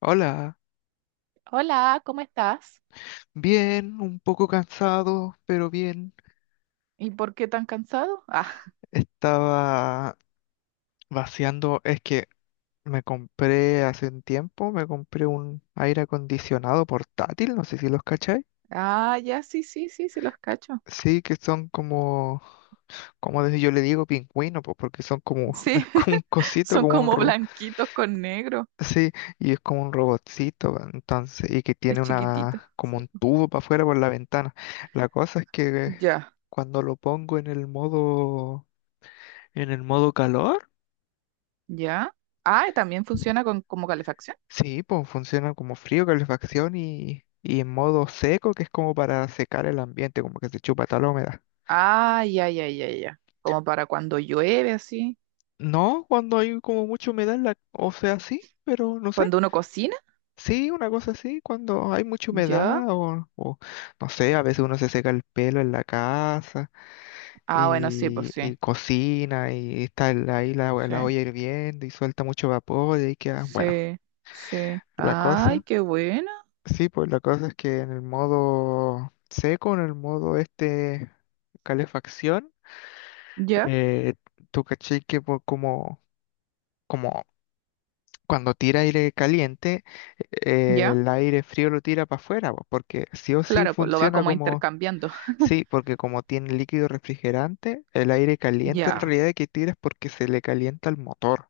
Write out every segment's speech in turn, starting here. Hola, Hola, ¿cómo estás? bien, un poco cansado, pero bien. ¿Y por qué tan cansado? Ah, Estaba vaciando, es que me compré hace un tiempo, me compré un aire acondicionado portátil, no sé si los cacháis. ah, ya, sí, sí, sí, sí, los cacho. Sí, que son como desde yo le digo pingüino, pues porque son como, Sí, es como un cosito, son como un como ro, blanquitos con negro. sí, y es como un robotcito, entonces, y que Es tiene chiquitito. una, como Sí. un tubo para afuera por la ventana. La cosa es que Ya, cuando lo pongo en el modo. ¿En el modo calor? ya. Ah, ¿y también funciona con, como calefacción. Sí, pues funciona como frío, calefacción y en modo seco, que es como para secar el ambiente, como que se chupa tal humedad. Ah, ya, ya, ya, ya. Como para cuando llueve, así. No, cuando hay como mucha humedad, en la, o sea, sí, pero no sé. Cuando uno cocina. Sí, una cosa así, cuando hay mucha Ya. humedad no sé, a veces uno se seca el pelo en la casa Ah, bueno, sí, pues y, sí. y cocina y está ahí la, Sí, la olla hirviendo y suelta mucho vapor y ahí queda, bueno, sí, sí. la Ay, cosa. qué bueno. Sí, pues la cosa es que en el modo seco, en el modo este calefacción, Ya, eh, tú caché que como cuando tira aire caliente, ya. el aire frío lo tira para afuera, po, porque sí o sí Claro, pues lo va funciona como como, intercambiando. sí, porque como tiene líquido refrigerante, el aire caliente en Ya. realidad que tira es porque se le calienta el motor.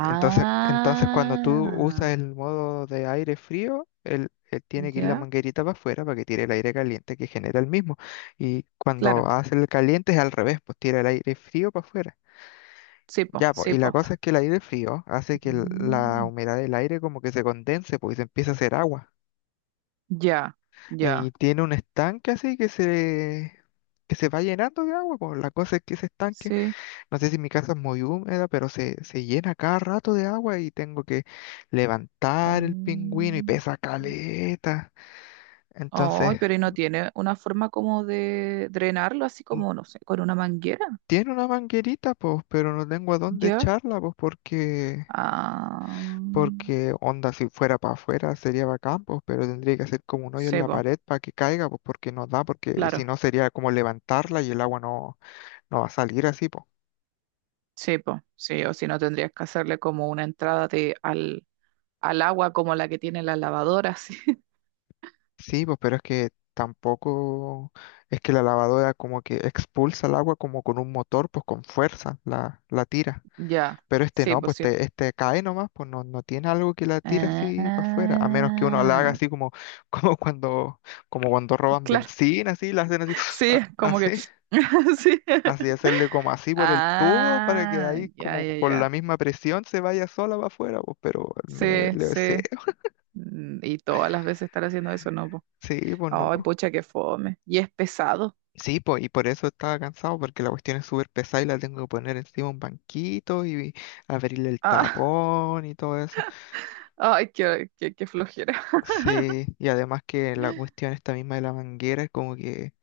Y entonces, cuando tú usas el modo de aire frío, él tiene que ir la ya, manguerita para afuera para que tire el aire caliente que genera el mismo. Y cuando claro. hace el caliente es al revés, pues tira el aire frío para afuera. Sí, po, Ya, pues, sí, y la po. cosa es que el aire frío hace que la Mm, humedad del aire como que se condense, pues, y se empieza a hacer agua. ya, Y ya. tiene un estanque así que que se va llenando de agua, pues la cosa es que ese estanque, Sí. no sé si mi casa es muy húmeda, pero se llena cada rato de agua y tengo que levantar el pingüino, y Mm. pesa caleta. Ay, Entonces, pero ¿y no tiene una forma como de drenarlo, así mm, como, no sé, con una manguera? tiene una manguerita, pues, pero no tengo a dónde ¿Ya? echarla, pues, porque, Ah, porque onda, si fuera para afuera sería bacán, pues, pero tendría que hacer como un hoyo en sí, la po, pared para que caiga, pues, porque no da, porque si claro, no sería como levantarla y el agua no va a salir así, pues. sí, po, sí, o si no tendrías que hacerle como una entrada de, al, al agua como la que tiene la lavadora, así. Sí, pues, pero es que tampoco es que la lavadora como que expulsa el agua como con un motor, pues, con fuerza la tira. Ya, Pero este sí, no, pues pues sí, po. este cae nomás, pues no tiene algo que la tira así para afuera, a menos que uno la haga Ah, así como, como cuando, roban claro, benzina, así, la hacen así, sí, como que. así, Sí. así hacerle como así por el tubo para que Ah, ahí ya, como ya, por la ya. misma presión se vaya sola para afuera, pues, pero Sí, sí, sí. Mm, y todas las veces estar haciendo eso, no, po. sí, pues Ay, no. pucha, qué fome. Y es pesado. Sí, po, y por eso estaba cansado, porque la cuestión es súper pesada y la tengo que poner encima un banquito y abrirle el Ah, tapón y todo eso. ay, qué, qué, qué flojera. Sí, y además que la cuestión esta misma de la manguera es como que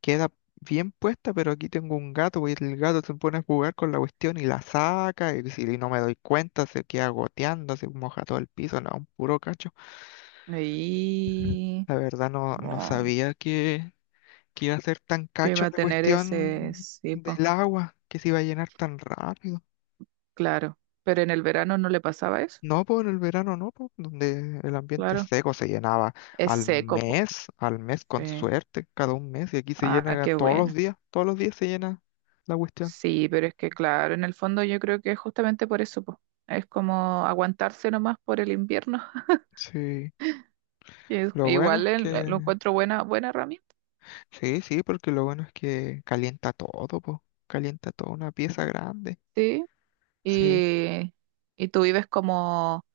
queda bien puesta, pero aquí tengo un gato, pues, y el gato se pone a jugar con la cuestión y la saca, y si no me doy cuenta se queda goteando, se moja todo el piso, no, un puro cacho. Y La verdad, no bueno, sabía que, iba a ser tan que iba cacho a la tener ese. cuestión Sí, po, del agua, que se iba a llenar tan rápido. claro. Pero en el verano no le pasaba eso. No, pues, en el verano no, pues donde el ambiente Claro. seco se llenaba Es seco, po. Al mes con Sí. suerte, cada un mes, y aquí se Ah, llena qué bueno. Todos los días se llena la cuestión. Sí, pero es que claro, en el fondo yo creo que es justamente por eso, po. Es como aguantarse nomás por el invierno. Sí, Y es- lo bueno es igual el- lo que, encuentro buena, buena herramienta, sí, sí, porque lo bueno es que calienta todo, pues, calienta toda una pieza grande. sí. Sí, Y, y tú vives como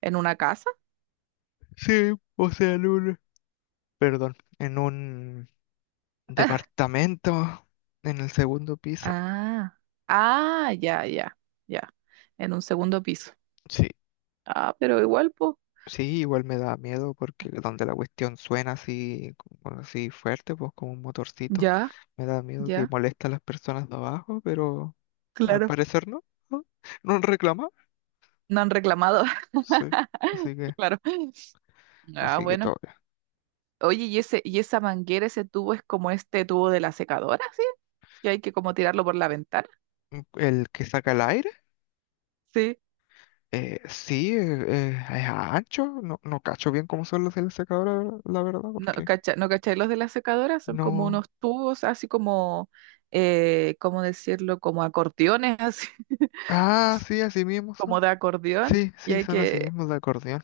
en una casa. sí, o sea, en un, perdón, en un departamento en el segundo piso. Ah, ah, ya, ya, ya. En un segundo piso. Sí, Ah, pero igual, pues, sí, igual me da miedo porque donde la cuestión suena así, como así fuerte, pues como un motorcito, ya, me da miedo que ya. moleste a las personas de abajo, pero al Claro. parecer no, no, no reclama. No han reclamado, Sí, así que, claro. Ah, todo. bueno. Oye, ¿y ese, y esa manguera, ese tubo es como este tubo de la secadora? ¿Sí? Que hay que como tirarlo por la ventana, Bien. El que saca el aire, ¿sí? Sí, es ancho, no cacho bien cómo son los de la secadora, la verdad, ¿No, porque cacha, no cachai? Los de la secadora son como no. unos tubos, así como, ¿cómo decirlo? Como acordeones, así, Ah, sí, así mismo como son. de acordeón, Sí, y sí, hay son así que... mismos de acordeón.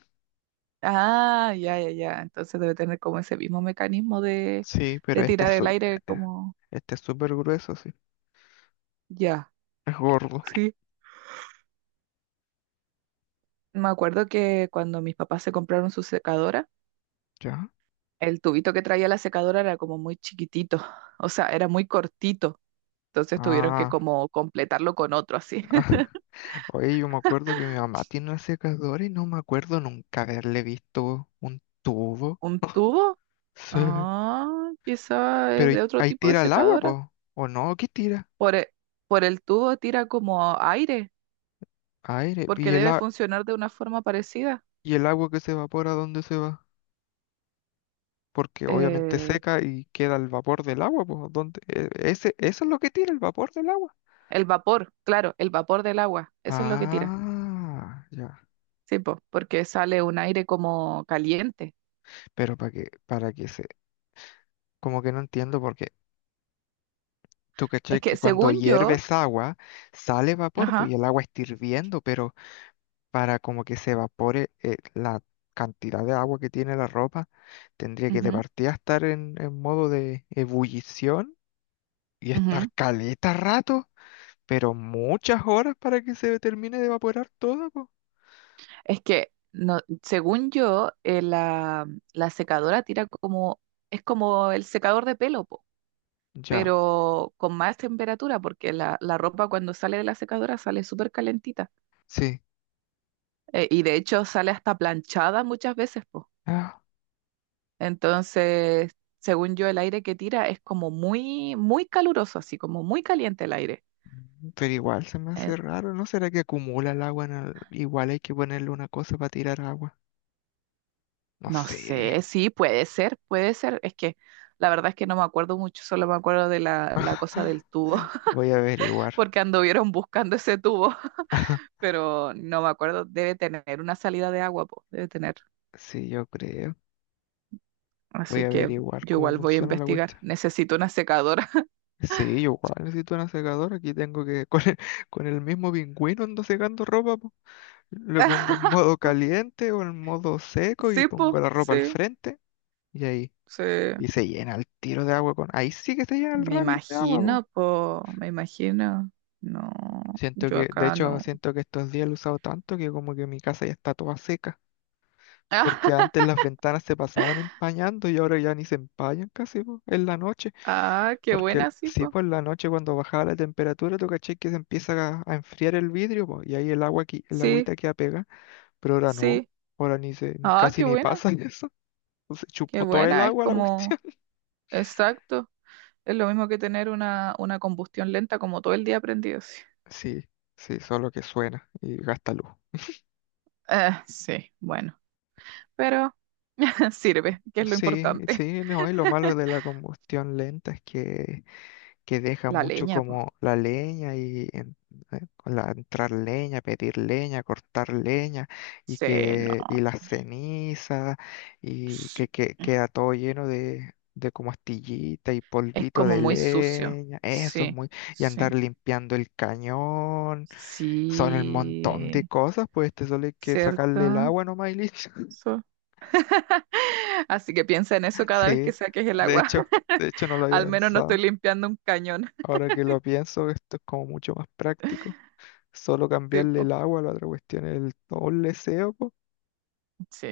Ah, ya, ya, ya. Entonces debe tener como ese mismo mecanismo Sí, pero de tirar el aire eh, como... este es súper grueso, sí. Ya, Es gordo. sí. Me acuerdo que cuando mis papás se compraron su secadora, ¿Ya? el tubito que traía la secadora era como muy chiquitito, o sea, era muy cortito. Entonces tuvieron que Ah. como completarlo con otro así. Oye, yo me acuerdo que mi mamá tiene una secadora y no me acuerdo nunca haberle visto un tubo. ¿Un tubo? Sí. Ah, quizá es Pero ahí de otro ahí tipo de tira el agua, secadora. po. ¿O no? ¿Qué tira? Por el, por el tubo tira como aire, Aire. porque debe funcionar de una forma parecida. Y el agua que se evapora, ¿dónde se va? Porque obviamente Eh, seca y queda el vapor del agua, po. ¿Dónde? Eso es lo que tira, el vapor del agua. el vapor, claro, el vapor del agua, eso es lo que tira. Ah, ya. Sí, po, porque sale un aire como caliente. Pero para que, se. Como que no entiendo porque, tú cachai Es que que cuando según yo, hierves agua sale vapor, pues, y ajá, el agua está hirviendo, pero para como que se evapore, la cantidad de agua que tiene la ropa, tendría que de ujú, partida estar en modo de ebullición y estar ujú, caleta rato, pero muchas horas para que se termine de evaporar todo, pues. es que no, según yo, la, la secadora tira como, es como el secador de pelo, po. Ya, Pero con más temperatura, porque la ropa cuando sale de la secadora sale súper calentita. sí. Y de hecho sale hasta planchada muchas veces, po. Ah, Entonces, según yo, el aire que tira es como muy, muy caluroso, así como muy caliente el aire. Pero igual se me Eh, hace raro, ¿no será que acumula el agua en igual hay que ponerle una cosa para tirar agua. No no sé. sé, sí, puede ser, puede ser. Es que la verdad es que no me acuerdo mucho, solo me acuerdo de la, la cosa del tubo, Voy a averiguar. porque anduvieron buscando ese tubo, pero no me acuerdo. Debe tener una salida de agua, po, debe tener. Sí, yo creo. Voy a Así que averiguar yo cómo igual voy a funciona la investigar. cuestión. Necesito una secadora. Sí, yo igual necesito una secadora. Aquí tengo que, con el mismo pingüino ando secando ropa, po. Lo pongo en modo caliente o en modo seco y Sí, pongo po, la ropa al sí, frente y ahí. sí. Y se llena el tiro de agua con. Ahí sí que se llena el Me rápido de agua, po. imagino, po, me imagino. No, Siento yo que, de acá hecho, no. siento que estos días lo he usado tanto que como que mi casa ya está toda seca. Porque antes las ventanas se pasaban empañando y ahora ya ni se empañan casi, po, en la noche. Ah, qué Porque buena, sí, sí, po. pues, la noche cuando bajaba la temperatura, tú caché que se empieza a enfriar el vidrio, po, y ahí el agua aquí, el Sí, agüita queda pega, pero ahora no, sí. ahora ni se, Ah, casi qué ni buena, pasa eso. Se qué chupó todo el buena. Es agua la como, cuestión. exacto. Es lo mismo que tener una combustión lenta como todo el día prendido. Sí, Sí, sí, solo que suena y gasta luz. ah, sí, bueno. Pero sirve, que es lo Sí, importante. sí, no, y lo malo de la combustión lenta es que deja La mucho leña, como po. la leña y con la, entrar leña, pedir leña, cortar leña, y Sí, no. que, y las cenizas y Sí. que queda todo lleno de como astillita y Es polvito como de muy sucio. leña, eso es Sí, muy, y andar sí. limpiando el cañón, son el montón de Sí, cosas, pues te solo hay que sacarle el ¿cierto? agua nomás y listo. So- Así que piensa en eso cada vez que Sí, saques el de agua. hecho, de hecho no lo había Al menos no estoy pensado. limpiando un cañón, Ahora que lo pienso, esto es como mucho más práctico. Solo cambiarle el tipo. agua, la otra cuestión es el todo el leseo, po. Sí.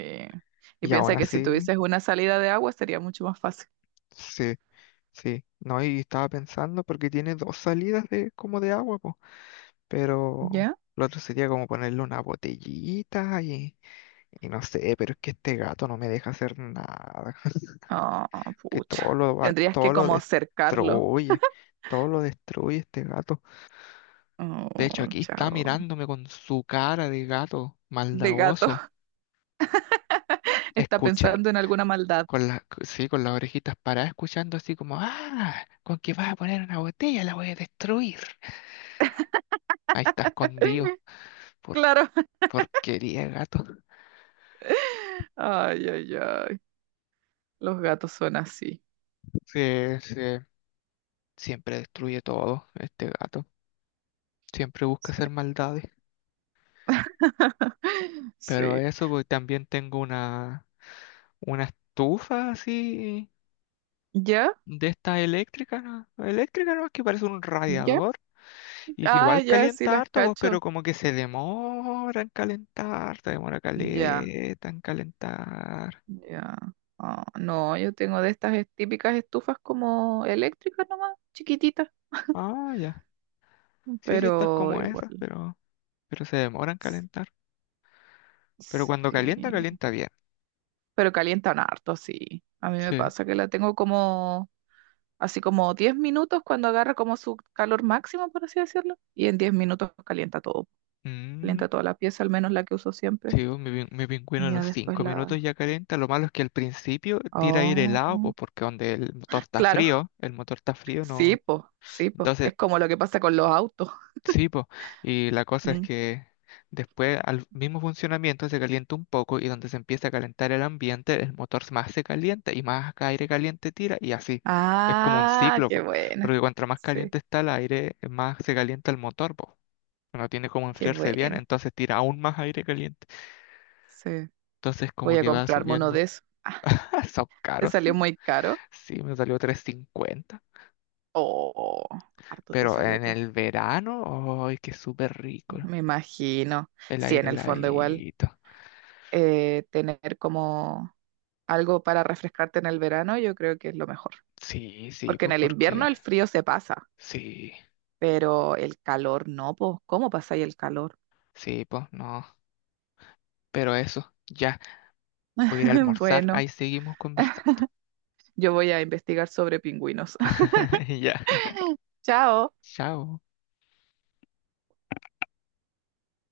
Y Y aún piensa que si así, tuvieses una salida de agua sería mucho más fácil. sí, sí. No, y estaba pensando porque tiene dos salidas de como de agua, po. Pero ¿Ya? lo otro sería como ponerle una botellita y no sé, pero es que este gato no me deja hacer nada. Ah, Que todo pucha. Tendrías que todo lo como cercarlo. destruye. Todo lo destruye este gato. Oh, De hecho, aquí está chao. mirándome con su cara de gato De gato. maldadoso. Está Escucha. pensando en alguna maldad. Con las, sí, con las orejitas paradas, escuchando así como, ah, con que vas a poner una botella, la voy a destruir. Ahí está escondido. Por Claro. porquería, de gato. Ay, ay, ay. Los gatos son así. Se, se- siempre destruye todo, este gato. Siempre busca Sí. hacer maldades. Pero Sí. eso, pues, también tengo una, estufa así ¿Ya? de esta eléctrica, ¿no? Eléctrica, ¿no? Que parece un ¿Ya? radiador. Y que Ah, igual ya, sí calienta las harto, pues, pero cacho. como que se demora en calentar, se demora Ya, caleta en calentar. ya. Ah, no, yo tengo de estas es- típicas estufas como eléctricas nomás, chiquititas, Ah, ya. Sí, sí, estas pero como igual. esas, pero, se demora en S- calentar. Pero cuando calienta, Sí. calienta bien. Pero calientan harto, sí. A mí me Sí. pasa que la tengo como, así como 10 minutos cuando agarra como su calor máximo, por así decirlo. Y en 10 minutos calienta todo. Mm, Calienta toda la pieza, al menos la que uso siempre. sí, pues, mi pingüino a Y ya los después cinco la, minutos ya calienta. Lo malo es que al principio tira aire helado, pues oh, porque donde el motor está claro, frío, el motor está frío, sí, no. po, sí, po. Entonces. Es como lo que pasa con los autos. Sí, po. Y la cosa es Mm. que después al mismo funcionamiento se calienta un poco y donde se empieza a calentar el ambiente, el motor más se calienta y más aire caliente tira y así. Es como un Ah, ciclo, qué po. buena. Porque cuanto más Sí, caliente está el aire, más se calienta el motor, po. No tiene como qué enfriarse bien, buena. entonces tira aún más aire caliente. Sí, Entonces voy como a que va comprarme uno subiendo. de esos. Ah, Son ¿te caros, salió sí. muy caro? Sí, me salió 350. Oh, harto te Pero salió, en po. el verano, ¡ay, qué súper rico! Me imagino. El Sí, en aire el fondo igual. heladito. Tener como algo para refrescarte en el verano, yo creo que es lo mejor. Sí, sí, Porque en pues el invierno porque el frío se pasa, sí, pero el calor no, po. ¿Cómo pasa ahí el calor? sí, pues no. Pero eso, ya, voy a ir a almorzar, Bueno. ahí seguimos conversando. Yo voy a investigar sobre pingüinos. Ya, Chao. chao.